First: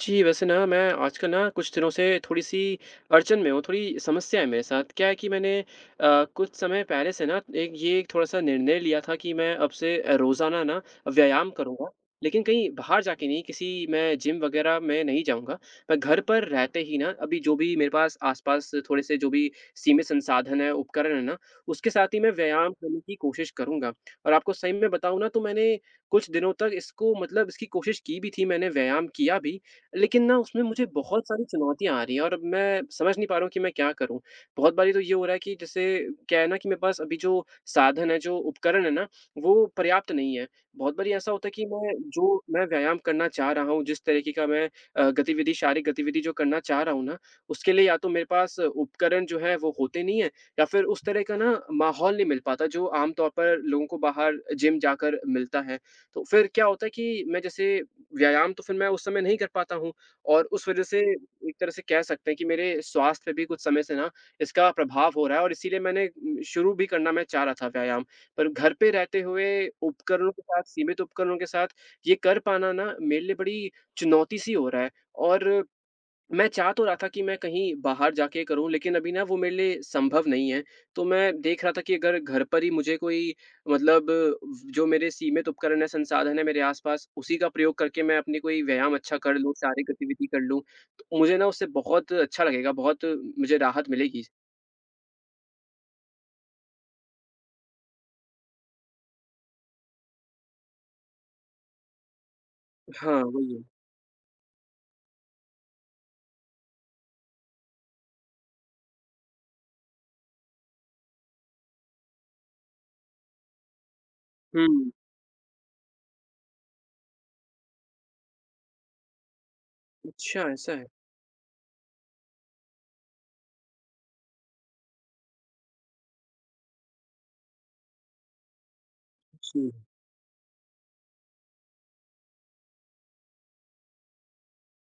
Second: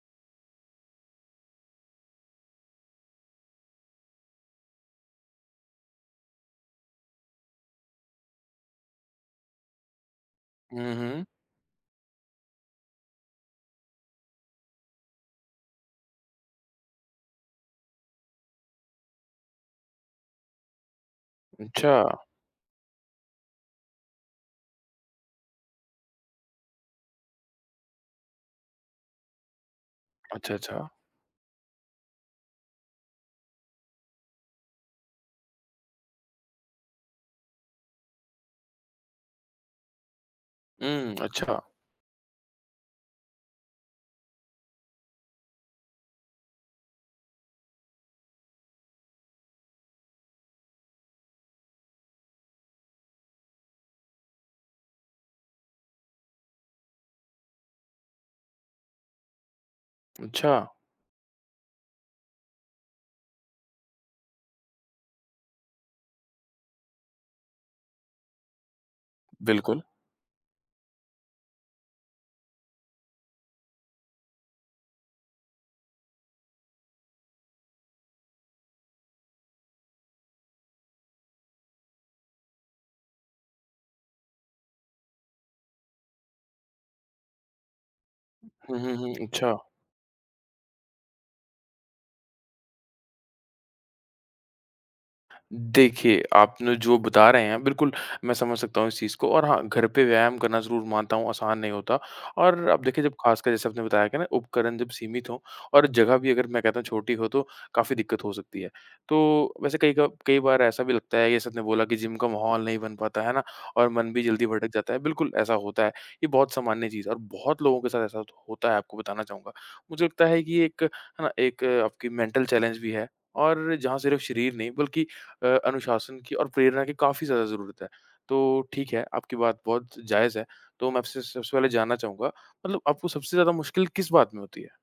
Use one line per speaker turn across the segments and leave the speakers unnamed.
जी, वैसे ना मैं आजकल ना कुछ दिनों से थोड़ी-सी अड़चन में हूँ, थोड़ी समस्या है मेरे साथ, क्या है कि मैंने अ, कुछ समय पहले से ना, एक ये एक थोड़ा-सा निर्णय लिया था कि मैं अब से अ, रोजाना ना
हुँ, हुँ।
व्यायाम करूँगा, लेकिन कहीं बाहर जाके नहीं, किसी मैं जिम वग़ैरह मैं नहीं जाऊँगा, मैं घर पर रहते ही ना, अभी जो भी मेरे पास आसपास थोड़े-से जो भी सीमित संसाधन हैं, उपकरण हैं ना, उसके
अच्छा।
साथ ही मैं व्यायाम करने की कोशिश करूँगा। और आपको सही में बताऊँ ना तो मैंने कुछ दिनों तक इसको मतलब इसकी कोशिश की भी थी, मैंने व्यायाम किया भी लेकिन ना
अच्छा,
उसमें मुझे
अच्छा।
बहुत सारी चुनौतियाँ आ रही हैं और अब मैं समझ नहीं पा रहा हूँ कि मैं क्या करूँ? बहुत बारी तो ये हो रहा है कि, जैसे क्या है ना कि मेरे पास अभी जो साधन हैं, जो उपकरण हैं ना, वो पर्याप्त नहीं हैं, बहुत बारी
हुँ।
ऐसा होता है
अच्छा।
कि मैं जो मैं व्यायाम करना चाह रहा हूँ, जिस तरीके का मैं अ, गतिविधि शारीरिक गतिविधि जो करना चाह रहा हूँ ना, उसके लिए या तो मेरे पास उपकरण जो हैं, वो होते नहीं हैं या फिर उस तरह का ना माहौल नहीं मिल पाता, जो आमतौर पर लोगों को बाहर अ, जिम जाकर मिलता है। तो फिर क्या होता है कि मैं जैसे, व्यायाम तो फिर मैं उस समय नहीं कर पाता हूँ और
अच्छा।
उस वज़ह से एक तरह से कह सकते हैं कि मेरे स्वास्थ्य भी कुछ समय से ना, इसका प्रभाव हो रहा है और इसीलिए मैंने उम, शुरू भी करना मैं चाह रहा था व्यायाम। पर घर पे रहते हुए
बिल्कुल।
उपकरणों के साथ सीमित उपकरणों के साथ ये कर पाना ना मेरे लिए बड़ी चुनौती सी हो रहा है और मैं चाह तो रहा था कि मैं कहीं बाहर जाके करूँ लेकिन अभी ना वो मेरे लिए सँभव नहीं है, तो मैं देख रहा था कि अगर घर पर ही मुझे कोई मतलब व जो मेरे सीमित उपकरण हैं, संसाधन हैं मेरे आसपास, उसी का प्रयोग करके मैं अपनी कोई
हुँ,
व्यायाम
हुँ, हुँ।
अच्छा कर
अच्छा।
लूँ, शारीरिक गतिविधि कर लूँ, मुझे ना उससे बहुत अच्छा लगेगा, बहुत मुझे राहत मिलेगी।
देखिए, आप ना जो बता रहे हैं बिल्कुल, मैं समझ सकता हूँ इस चीज़ को, और हाँ, घर पे व्यायाम करना ज़रूर मानता हूँ आसान नहीं होता और अब देखिए, जब
हाँ,
खासकर
वही है।
जैसे आपने बताया कि ना, उपकरण जब सीमित हों और जगह भी अगर, मैं कहता हूँ छोटी हो, तो काफ़ी दिक्कत हो सकती है। तो वैसे कई का कई बार ऐसा भी लगता है, जैसे आपने बोला कि जिम का माहौल नहीं बन पाता, है ना? और मन भी जल्दी भटक
हुँ।
जाता है, बिल्कुल, ऐसा होता है। ये बहुत सामान्य चीज़ है और बहुत लोगों के साथ ऐसा होत होता है, आपको बताना चाहूँगा। मुझे लगता
अच्छा,
है कि
ऐसा
एक,
है।
है ना, एक आपकी मेंटल चैलेंज भी है, और जहाँ सिर्फ़ शरीर नहीं, बल्कि अ, अनुशासन की और प्रेरणा की काफ़ी ज़्यादा ज़रूरत है, तो ठीक है, आपकी बात
हुँ।
बहुत जायज़ है। तो मैं आपसे सबसे पहले जानना चाहूँगा, मतलब आपको सबसे ज़्यादा मुश्किल किस बात में होती है?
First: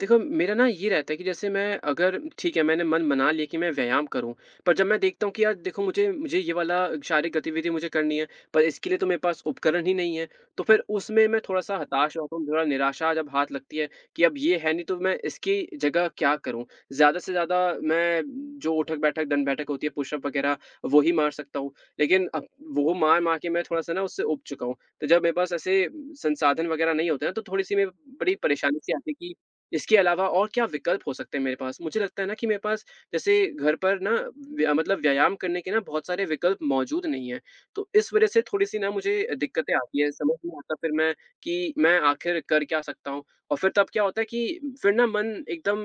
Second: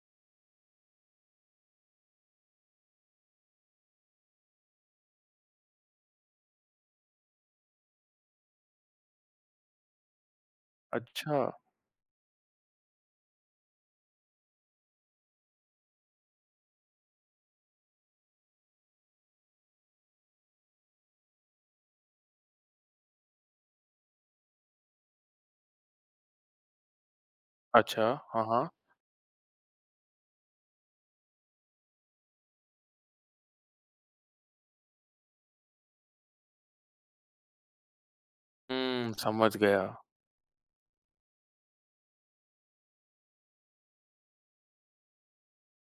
देखो, मेरा ना, ये रहता है कि जैसे मैं अगर ठीक है, मैंने मन बना लिया कि मैं व्यायाम करूँ, पर जब मैं देखता हूँ कि, "यार देखो, मुझे मुझे ये वाला शारीरिक गतिविधि मुझे करनी है, पर इसके लिए तो मेरे पास उपकरण ही नहीं है।" तो फिर उसमें मैं
अच्छा!
थोड़ा-सा हताश हो जाता हूँ, थोड़ा निराशा जब हाथ लगती है कि अब ये है नहीं, तो मैं इसकी जगह क्या करूँ? ज़्यादा से ज़्यादा, मैं जो उठक-बैठक, दण्ड-बैठक होती है, पुशअप वगैरह, वो ही मार सकता हूँ, लेकिन अब वो मार-मार के मैं थोड़ा-सा ना, उससे ऊब चुका हूँ, तो जब मेरे पास ऐसे संसाधन वगैरह नहीं होते ना, तो थोड़ी-सी में
अच्छा,
बड़ी
हाँ, हाँ।
परेशानी-सी आती है कि इसके अलावा और क्या विकल्प हो सकते हैं मेरे पास? मुझे लगता है ना कि मेरे पास, जैसे घर पर ना, व्या मतलब व्यायाम करने के ना, बहुत सारे विकल्प मौजूद नहीं हैं, तो इस वजह से थोड़ी-सी ना,
हुँ,
मुझे
समझ
दिक्कतें
गया।
आती हैं, समझ नहीं आता, फिर मैं, कि मैं आखिर कर क्या सकता हूँ? और फिर तब क्या होता है कि फिर ना, मन एकदम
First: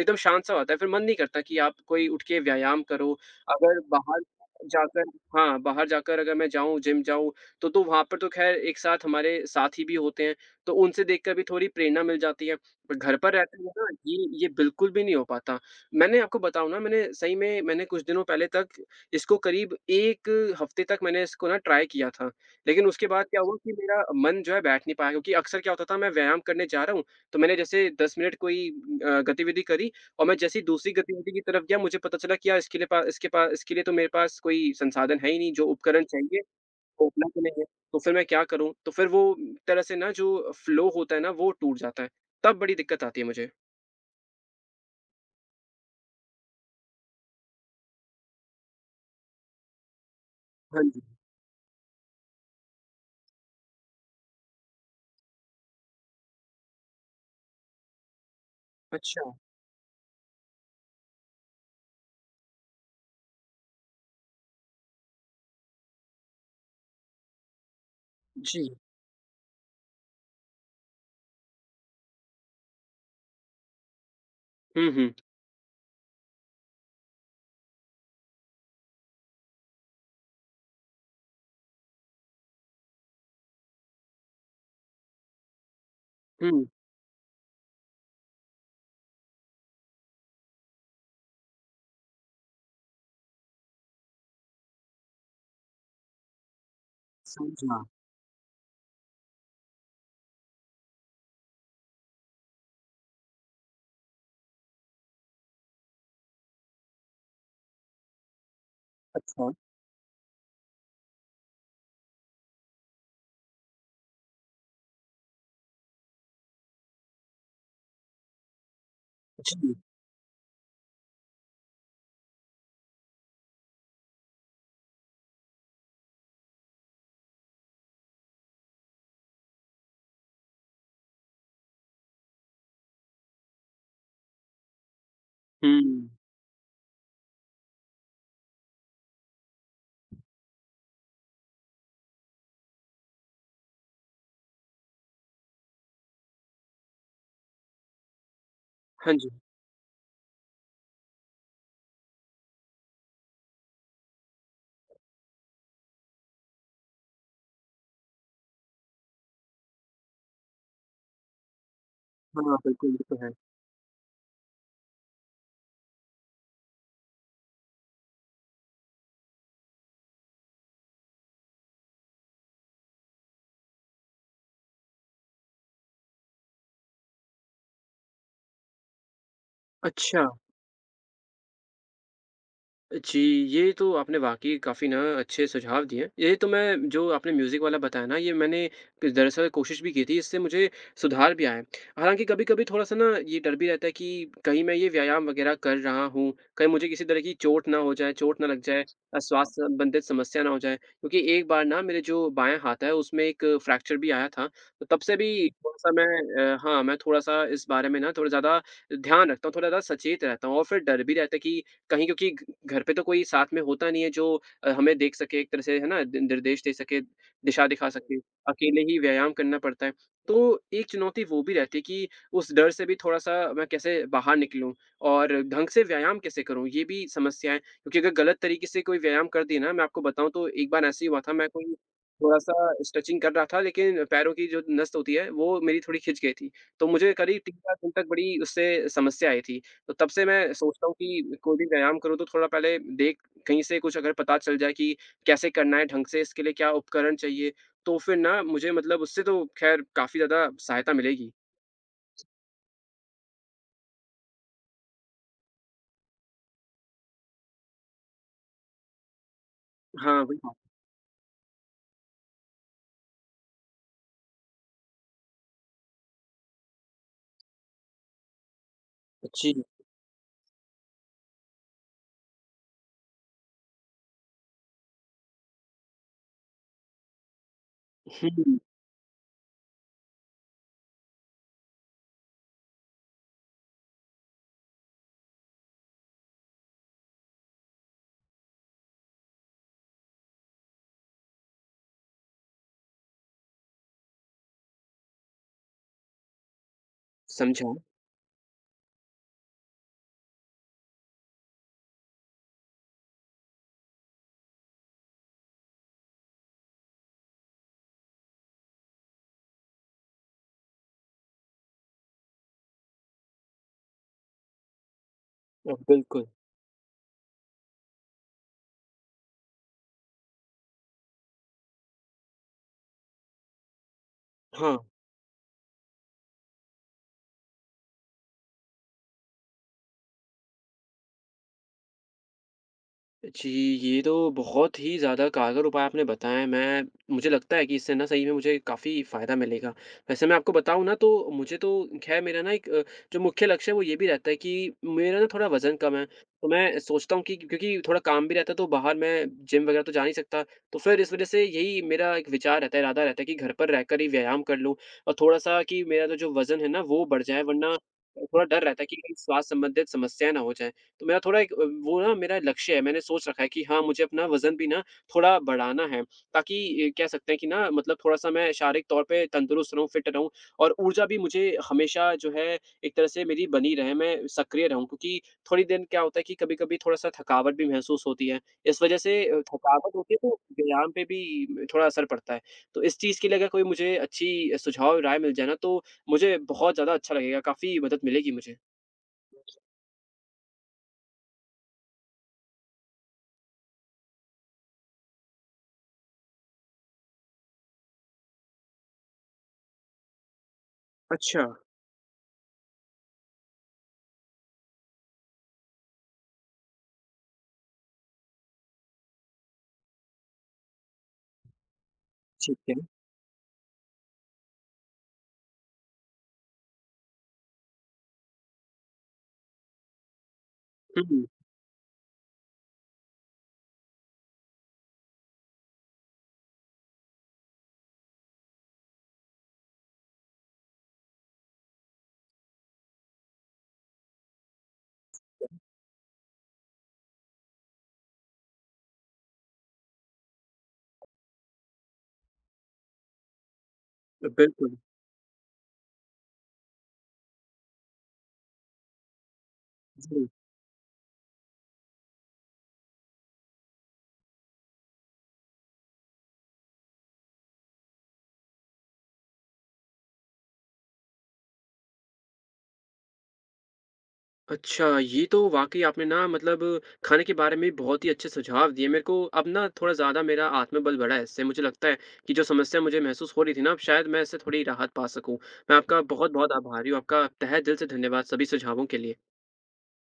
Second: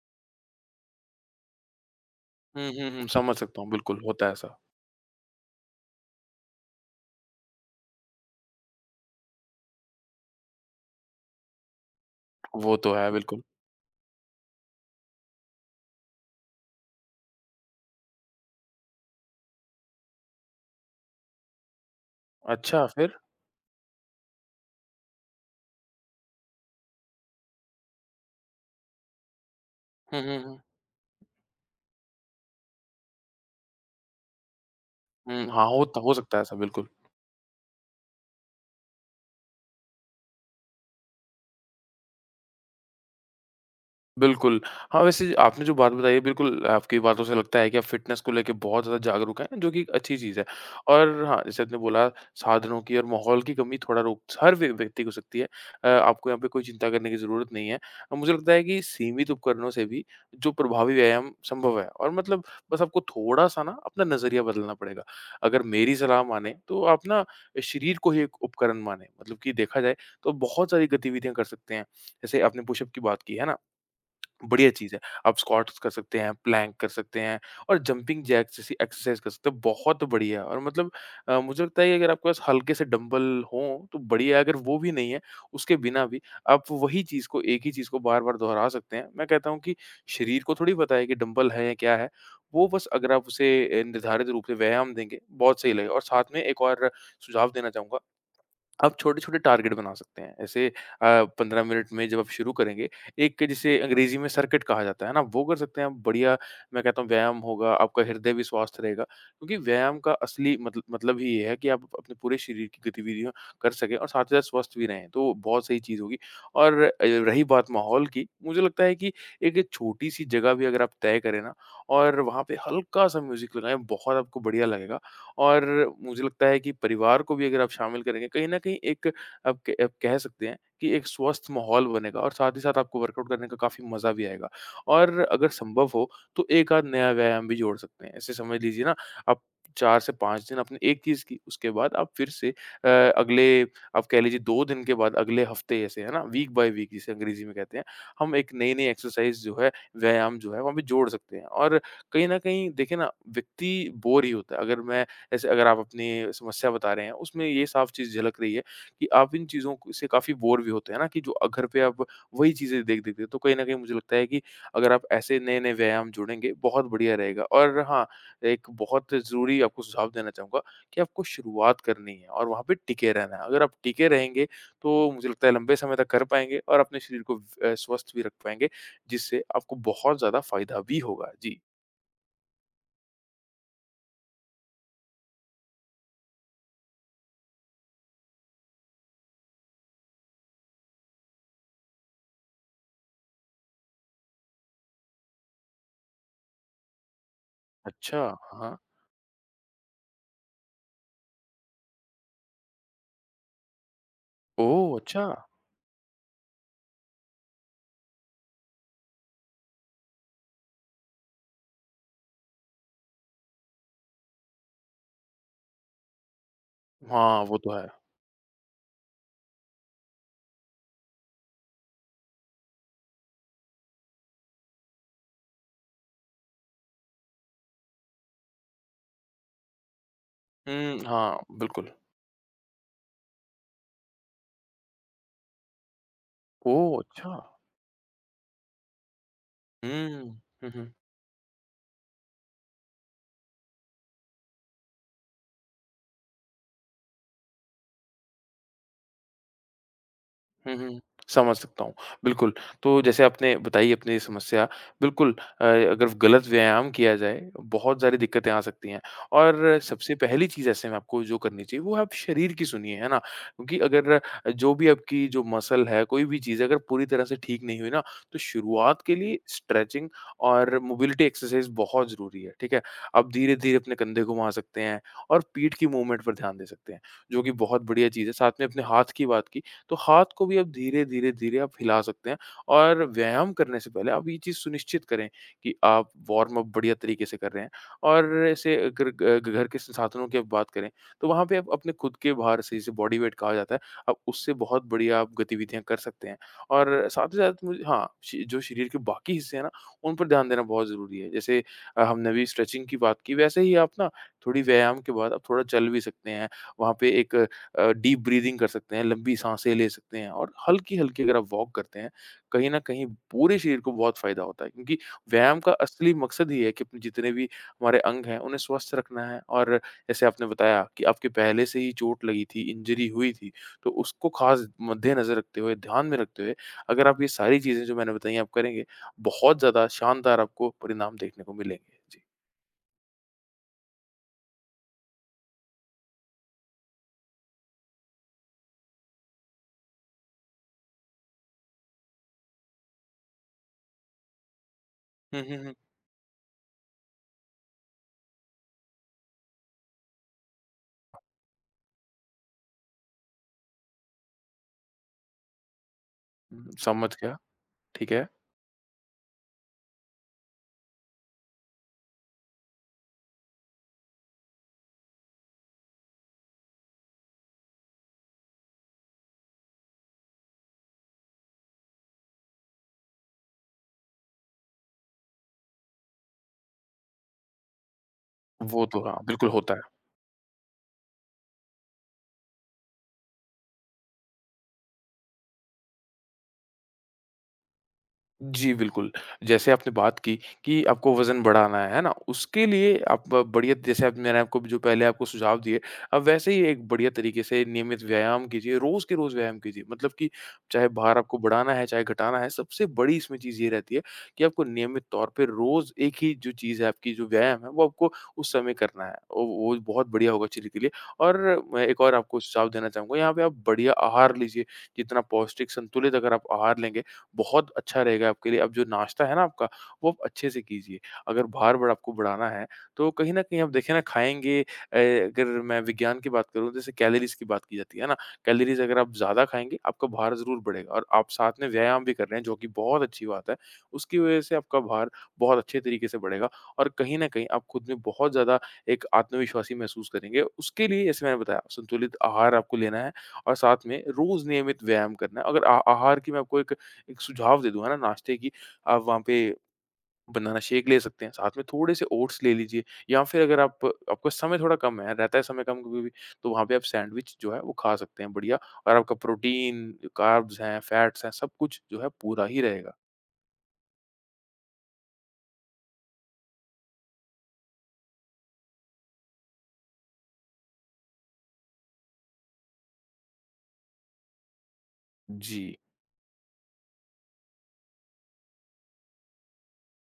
एकदम शांत-सा हो जाता है, फिर मन नहीं करता कि आप कोई उठ के
हुँ,
व्यायाम
हुँ, हुँ,
करो।
समझ सकता हूँ,
अगर
बिल्कुल,
बाहर
होता है ऐसा।
जाकर हाँ, बाहर जाकर अगर मैं जाऊँ, जिम जाऊँ, तो तो वहाँ पर तो ख़ैर एक साथ हमारे साथी भी होते हैं, तो उनसे देखकर भी थोड़ी प्रेरणा मिल जाती है,
वो तो
पर
है,
घर पर
बिल्कुल।
रहते हुए ना, ये ये बिल्कुल भी नहीं हो पाता। मैंने आपको बताऊँ ना, मैंने सही में, मैंने कुछ दिनों पहले तक, इसको करीब 1 हफ़्ते तक, मैंने इस को ना ट्राई किया था। लेकिन
अच्छा,
उसके
फिर?
बाद क्या हुआ कि मेरा मन, जो है, बैठ नहीं पाया, क्योंकि अक्सर क्या होता था, मैं व्यायाम करने जा रहा हूँ, तो मैंने जैसे 10 मिनट कोई अ, गतिविधि करी,
हुँ,
और मैं
हुँ,
जैसे
हुँ।
ही दूसरी गतिविधि की तरफ गया, मुझे पता चला कि यार, इसके लिए पा इसके पा इसके लिए तो मेरे पास कोई संसाधन है ही
हुँ,
नहीं, जो
हाँ, होत
उपकरण
हो सकता
चाहिए,
है ऐसा, बिल्कुल।
वो उपलब्ध नहीं है। तो फिर मैं क्या करूँ? तो फिर वो उम, तरह से ना, जो फ़्लो होता है ना, वो टूट जाता है, तब बड़ी दिक्कत आती है मुझे।
बिल्कुल। हाँ, वैसे आपने जो बात बताई है, बिल्कुल आपकी बातों से लगता है कि आप फ़िटनेस को लेके बहुत ज़्यादा जागरूक हैं जो कि एक अच्छी चीज़ है
हाँ जी।
और हाँ, जैसे आपने बोला साधनों की और माहौल की कमी थोड़ा रोक हर व्य व्यक्ति को हो सकती है। अ, आपको यहाँ पे कोई चिंता करने की ज़रूरत नहीं है। अ, मुझे लगता है कि सीमित
अच्छा।
उपकरणों से भी जो प्रभावी व्यायाम संभव है और मतलब बस आपको थोड़ा-सा ना अपना नज़रिया बदलना पड़ेगा। अगर मेरी सलाह मानें, तो आप ना शरीर को ही एक
जी।
उपकरण मानें मतलब कि देखा जाए, तो बहुत सारी गतिविधियाँ कर सकते हैं। जैसे आपने पुशअप की बात की है ना? बढ़िया
हुँ,
चीज़ है।
हुँ।
आप स्क्वाट्स कर सकते हैं, प्लैंक कर सकते हैं और जंपिंग जैक्स जैसी एक्सरसाइज़ कर सकते हैं। बहुत बढ़िया और मतलब अ, मुझे लगता है कि अगर आपके पास हल्के से डम्बल हों तो बढ़िया है। अगर वो भी नहीं है, उसके बिना भी आप
हुँ।
वही चीज़ को एक ही चीज़ को बार-बार दोहरा सकते हैं। मैं कहता हूँ कि शरीर को थोड़ी पता है कि डम्बल है या क्या है। वो बस अगर आप उसे ए निर्धारित रूप से व्यायाम देंगे, बहुत सही लगेगा और साथ में एक और सुझाव देना
समझा।
चाहूँगा। आप छोटे-छोटे टार्गेट बना सकते हैं। ऐसे अ, 15 मिनट में जब आप शुरू करेंगे, एक जिसे अंग्रेज़ी में सर्किट कहा जाता है ना, वो कर सकते हैं आप। बढ़िया मैं कहता हूँ व्यायाम होगा, आपका हृदय भी स्वस्थ रहेगा
अच्छा।
क्योंकि व्यायाम का असली मतल मतलब ही ये है कि आप अपने पूरे शरीर की गतिविधियाँ कर सकें और साथ ही साथ स्वस्थ भी रहें तो बहुत सही चीज़ होगी और अ, रही बात माहौल की, मुझे लगता है कि एक
जी।
छोटी-सी जगह भी अगर आप तय करें ना और वहाँ पे हल्का-सा म्यूज़िक लगाएँ, बहुत आपको बढ़िया लगेगा और मुझे लगता है कि परिवार को भी अगर आप शामिल करेंगे कहीं न कहीं एक आप के आप कह सकते हैं, कि एक स्वस्थ माहौल बनेगा और साथ ही साथ आपको वर्कआउट करने का काफ़ी मज़ा भी आएगा और अगर संभव हो,
हुँ।
तो एक-आध नया व्यायाम भी जोड़ सकते हैं। ऐसे समझ लीजिए ना, आप 4 से 5 दिन आपने एक चीज़ की, उसके बाद आप फिर से अ, अगले आप कह लीजिए, 2 दिन के बाद अगले हफ्ते जैसे है ना? वीक बाई वीक जिसे अंग्रेज़ी में कहते हैं, हम एक नए-नए
हाँ जी।
एक्सरसाइज़ जो है, व्यायाम जो हैं वहाँ भी जोड़ सकते हैं और कहीं न कहीं देखिए ना, व्यक्ति बोर ही होता है। अगर मैं जैसे अगर आप अपनी समस्या बता रहे हैं, उसमें ये साफ चीज़ झलक रही है, कि आप इन चीज़ों को से काफ़ी बोर भी होते हैं ना? कि जो अ, घर पे आप वही
हाँ,
चीज़ें
बिल्कुल ये
देख-देख
तो
के
है।
तो कहीं न कहीं मुझे लगता है कि अगर आप ऐसे नए-नए व्यायाम जोड़ेंगे, बहुत बढ़िया रहेगा और हाँ, एक बहुत ज़रूरी आपको सुझाव देना चाहूँगा, कि आपको शुरुआत करनी है और वहाँ पे टिके रहना है। अगर आप टिके रहेंगे तो मुझे लगता है लंबे समय तक कर पाएँगे और अपने शरीर को व अ, स्वस्थ भी रख पाएँगे जिससे आपको बहुत
अच्छा।
ज़्यादा फायदा भी होगा। जी।
जी, ये तो आपने वाक़ई काफ़ी ना अच्छे सुझाव दिए, यही तो मैं जो आपने म्यूजिक वाला बताया ना, ये मैंने फिर दरअसल कोशिश भी की थी इससे मुझे सुधार भी आया, हालाँकि कभी-कभी थोड़ा-सा ना ये डर भी रहता है कि, कहीं मैं ये व्यायाम वगैरह कर रहा हूँ, कहीं मुझे किसी तरह की चोट ना हो जाए,
अच्छा,
चोट ना लग
हाँ।
जाए अ, स्वास्थ्य संबंधित समस्या ना हो जाए, क्योंकि एक बार ना मेरे जो बायाँ हाथ है, उसमें एक फ्रैक्चर भी आया था, तो
ओह,
तब से
अच्छा!
भी थोड़ा-सा मैं अ, हाँ, मैं थोड़ा-सा इस बारे में थोड़ा ज़्यादा ध्यान रखता हूँ, थोड़ा ज़्यादा सचेत रहता हूँ। और फिर डर भी रहता है कि कहीं क्योंकि कि घ घर पे तो कोई साथ में होता नहीं है जो अ, हमें देख सके, एक तरह से है ना, दि निर्देश दे सके,
हाँ, वो
दिशा
तो है।
दिखा सके, अकेले ही व्यायाम करना पड़ता है, तो एक चुनौती वो भी रहती है कि उस डर से भी थोड़ा-सा मैं कैसे बाहर निकलूँ और ढंग से व्यायाम कैसे करूँ? ये भी समस्या है, क्योंकि अगर गलत तरीके से कोई व्यायाम कर दी ना मैं आपको बताऊँ तो एक बार
हुँ,
ऐसे ही हुआ था,
हाँ,
मैं कोई
बिल्कुल।
थोड़ा-सा स्ट्रेचिंग कर रहा था, लेकिन पैरों की जो नस होती है, वो मेरी थोड़ी खिंच गई थी, तो
ओह,
मुझे करीब
अच्छा!
3-4 दिन तक बड़ी उससे समस्या आई थी।
हुँ।
तो तब से मैं
हुँ,
सोचता
हुँ।
हूँ कि, कोई भी व्यायाम करूँ तो थोड़ा पहले देख कहीं से कुछ अगर पता चल जाए कि कैसे करना है ढंग से, इसके लिए क्या उपकरण चाहिए? तो फिर ना मुझे मतलब उससे तो खैर काफ़ी ज़्यादा
हुँ, हुँ,
सहायता
हुँ,
मिलेगी।
समझ सकता हूँ, बिल्कुल। तो जैसे आपने बताई अपनी ये समस्या, बिल्कुल अ, अगर गलत व्यायाम किया जाए, बहुत सारी दिक्कतें आ सकती हैं और सबसे
हाँ, वही
पहली
ना।
चीज़ ऐसे में आपको जो करनी चाहिए, वो है आप शरीर की सुनिए है ना, क्योंकि अगर अ, जो भी आपकी जो मसल है, कोई भी चीज़ है, अगर पूरी तरह से ठीक नहीं हुई ना तो शुरुआत के
अ,
लिए
जी।
स्ट्रेंचिंग और मोबिलिटी एक्सरसाइज़ बहुत ज़रूरी है, ठीक है? आप धीरे-धीरे अपने कंधे घुमा सकते हैं और पीठ की मूवमेंट पर ध्यान दे सकते हैं, जो कि बहुत बढ़िया चीज़ है, साथ में अपने हाथ की बात की, तो हाथ को भी आप धीरे-धीरे, धीरे आप हिला सकते हैं और व्यायाम करने से पहले आप ये चीज़ सुनिश्चित करें, कि आप वार्म अप बढ़िया तरीके से कर रहे हैं। और ऐसे अगर ग घर के साधनों की आप बात करें, तो वहाँ पे आप अपने खुद के भार से, जिसे बॉडी वेट कहा जाता है, आप उससे बहुत बढ़िया आप गतिविधियाँ कर सकते हैं और साथ ही साथ में
समझा।
जो हाँ, शि जो शरीर के बाकी हिस्से हैं ना, उन पर ध्यान देना बहुत ज़रूरी है, जैसे अ, हमने अभी स्ट्रेचिंग की बात की, वैसे ही आप ना, थोड़ी व्यायाम के बाद आप थोड़ा चल भी सकते हैं। वहाँ पे एक अ, डीप ब्रीदिंग कर सकते हैं, लंबी साँसे ले सकते हैं और हल्की-हल्की अगर आप वॉक करते हैं, कहीं न कहीं पूरे शरीर को बहुत फायदा होता है। क्योंकि व्यायाम का
हाँ,
असली
बिल्कुल।
मकसद ही है कि जितने भी हमारे अंग हैं, उन्हें स्वस्थ रखना है और जैसे आपने बताया कि आपकी पहले से ही चोट लगी थी, इंजरी हुई थी, तो उसको ख़ास
हाँ।
मद्देनज़र रखते हुए, ध्यान में रखते हुए, अगर आप ये सारी चीजें जो मैंने बताई हैं, आप करेंगे, बहुत ज़्यादा शानदार आपको परिणाम देखने को मिलेंगे। जी।
जी, ये तो बहुत ही ज़्यादा कारगर उपाय आपने बताए हैं। मैं मुझे लगता है कि इससे ना, सही में मुझे काफ़ी फ़ायदा मिलेगा। वैसे मैं आपको बताऊँ ना, तो मुझे तो ख़ैर मेरा ना एक, जो मुख्य लक्ष्य है, वो ये भी रहता है कि मेरा ना
हुँ,
थोड़ा
हुँ, हुँ।
वज़न कम है। तो मैं सोचता हूँ कि क्योंकि थोड़ा काम भी रहता है, तो बाहर मैं जिम वग़ैरह तो जा नहीं सकता। तो फिर इस वज़ह से यही मेरा एक विचार रहता है, इरादा रहता है कि घर पर रहकर ही व्यायाम कर लूँ, और थोड़ा-सा कि मेरा तो जो वज़न है
उम,
ना, वो
समझ
बढ़
गया।
जाए। वरना
ठीक
अ,
है।
थोड़ा डर रहता है कि कहीं स्वास्थ्य संबंधित समस्याएँ ना हो जाएँ। तो मेरा थोड़ा एक अ, वो ना मेरा लक्ष्य है। मैंने सोच रखा है कि हाँ, मुझे अपना वज़न भी ना, थोड़ा बढ़ाना है, ताकि इ कह सकते हैं कि ना, मतलब थोड़ा-सा मैं शारीरिक तौर पे तंदुरुस्त रहूँ, फ़िट रहूँ, और ऊर्जा भी मुझे हमेशा, जो है, एक तरह से मेरी बनी रहे। मैं सक्रिय रहूँ, क्योंकि थोड़ी दिन क्या होता है कि कभी-कभी थोड़ा-सा थकावट भी महसूस होती है। इस
वो
वजह
तो
से
हाँ,
अ,
बिल्कुल होता है।
थकावट होती है, तो व्यायाम पे भी थोड़ा असर पड़ता है। तो इस चीज़ के लिए अगर कोई मुझे अच्छी सुझाव और राय मिल जाए ना, तो मुझे बहुत ज़्यादा अच्छा लगेगा। काफ़ी मदद मिलेगी मुझे।
जी, बिल्कुल। जैसे आपने बात की, कि आपको वज़न बढ़ाना है, है ना? उसके लिए आप बढ़िया जैसे अब मैंने आपको भी जो पहले आपको सुझाव दिए, आप वैसे ही एक बढ़िया तरीके से नियमित व्यायाम कीजिए। रोज़ के रोज़ व्यायाम कीजिए। मतलब कि चाहे भार आपको
अच्छा।
बढ़ाना है, चाहे घटाना है, सबसे बड़ी इसमें चीज़ ये रहती है कि आपको नियमित तौर पे रोज़ एक ही जो चीज़ है, आपकी जो व्यायाम है, वो आपको उस समय करना है। ओ वो भी बहुत बढ़िया होगा शरीर के लिए। और, मैं एक और आपको
ठीक
सुझाव
है।
देना चाहूँगा, यहाँ पे आप बढ़िया आहार लीजिए। जितना पौष्टिक, संतुलित अगर आप आहार लेंगे, बहुत अच्छा रहेगा आपके लिए। अब जो नाश्ता है ना आपका, वो आप अच्छे से कीजिए।
हुँ, हुँ।
अगर भार-वार आपको बढ़ाना है, तो कहीं न कहीं आप देखें ना, खाएँगे अ, अगर मैं विज्ञान की बात करूँ, जैसे कैलोरीज़ की बात की जाती है ना, कैलोरीज़ अगर आप ज़्यादा खाएँगे, आपका भार ज़रूर बढ़ेगा और आप साथ में व्यायाम भी कर रहे हैं, जो कि बहुत अच्छी बात है। उसकी वज़ह से आपका भार बहुत अच्छे तरीके से बढ़ेगा, और कहीं न कहीं, आप खुद में बहुत ज़्यादा एक आत्मविश्वासी महसूस करेंगे। उसके लिए, जैसे मैंने बताया, संतुलित आहार आपको लेना है और साथ में
अ,
रोज़
बिल्कुल।
नियमित व्यायाम करना है। अगर आ आहार की मैं आपको एक एक सुझाव दे दूँगा ना, नाश्ते की, आप वहाँ पे
जी।
बनाना शेक ले सकते हैं, साथ में थोड़े-से ओट्स ले लीजिए, या फिर अगर आप आपका समय थोड़ा कम है, रहता है समय कम कभी-कभी, तो वहाँ पे आप सैंडविच जो है, वो खा सकते हैं बढ़िया, और आपका प्रोटीन, कार्ब्स हैं, फैट्स हैं, सब कुछ जो है, पूरा ही रहेगा।
अच्छा, ये तो वाक़ई आपने ना, मतलब खाने के बारे में बहुत ही अच्छे सुझाव दिए। मेरे को अब ना, थोड़ा ज़्यादा मेरा आत्मबल बढ़ा है इससे। मुझे लगता है कि जो समस्या मुझे महसूस हो रही थी ना, अब शायद मैं इससे थोड़ी राहत पा सकूँ।
जी।
मैं आपका बहुत-बहुत आभारी हूँ, आपका तहे दिल से धन्यवाद, सभी सुझावों के लिए।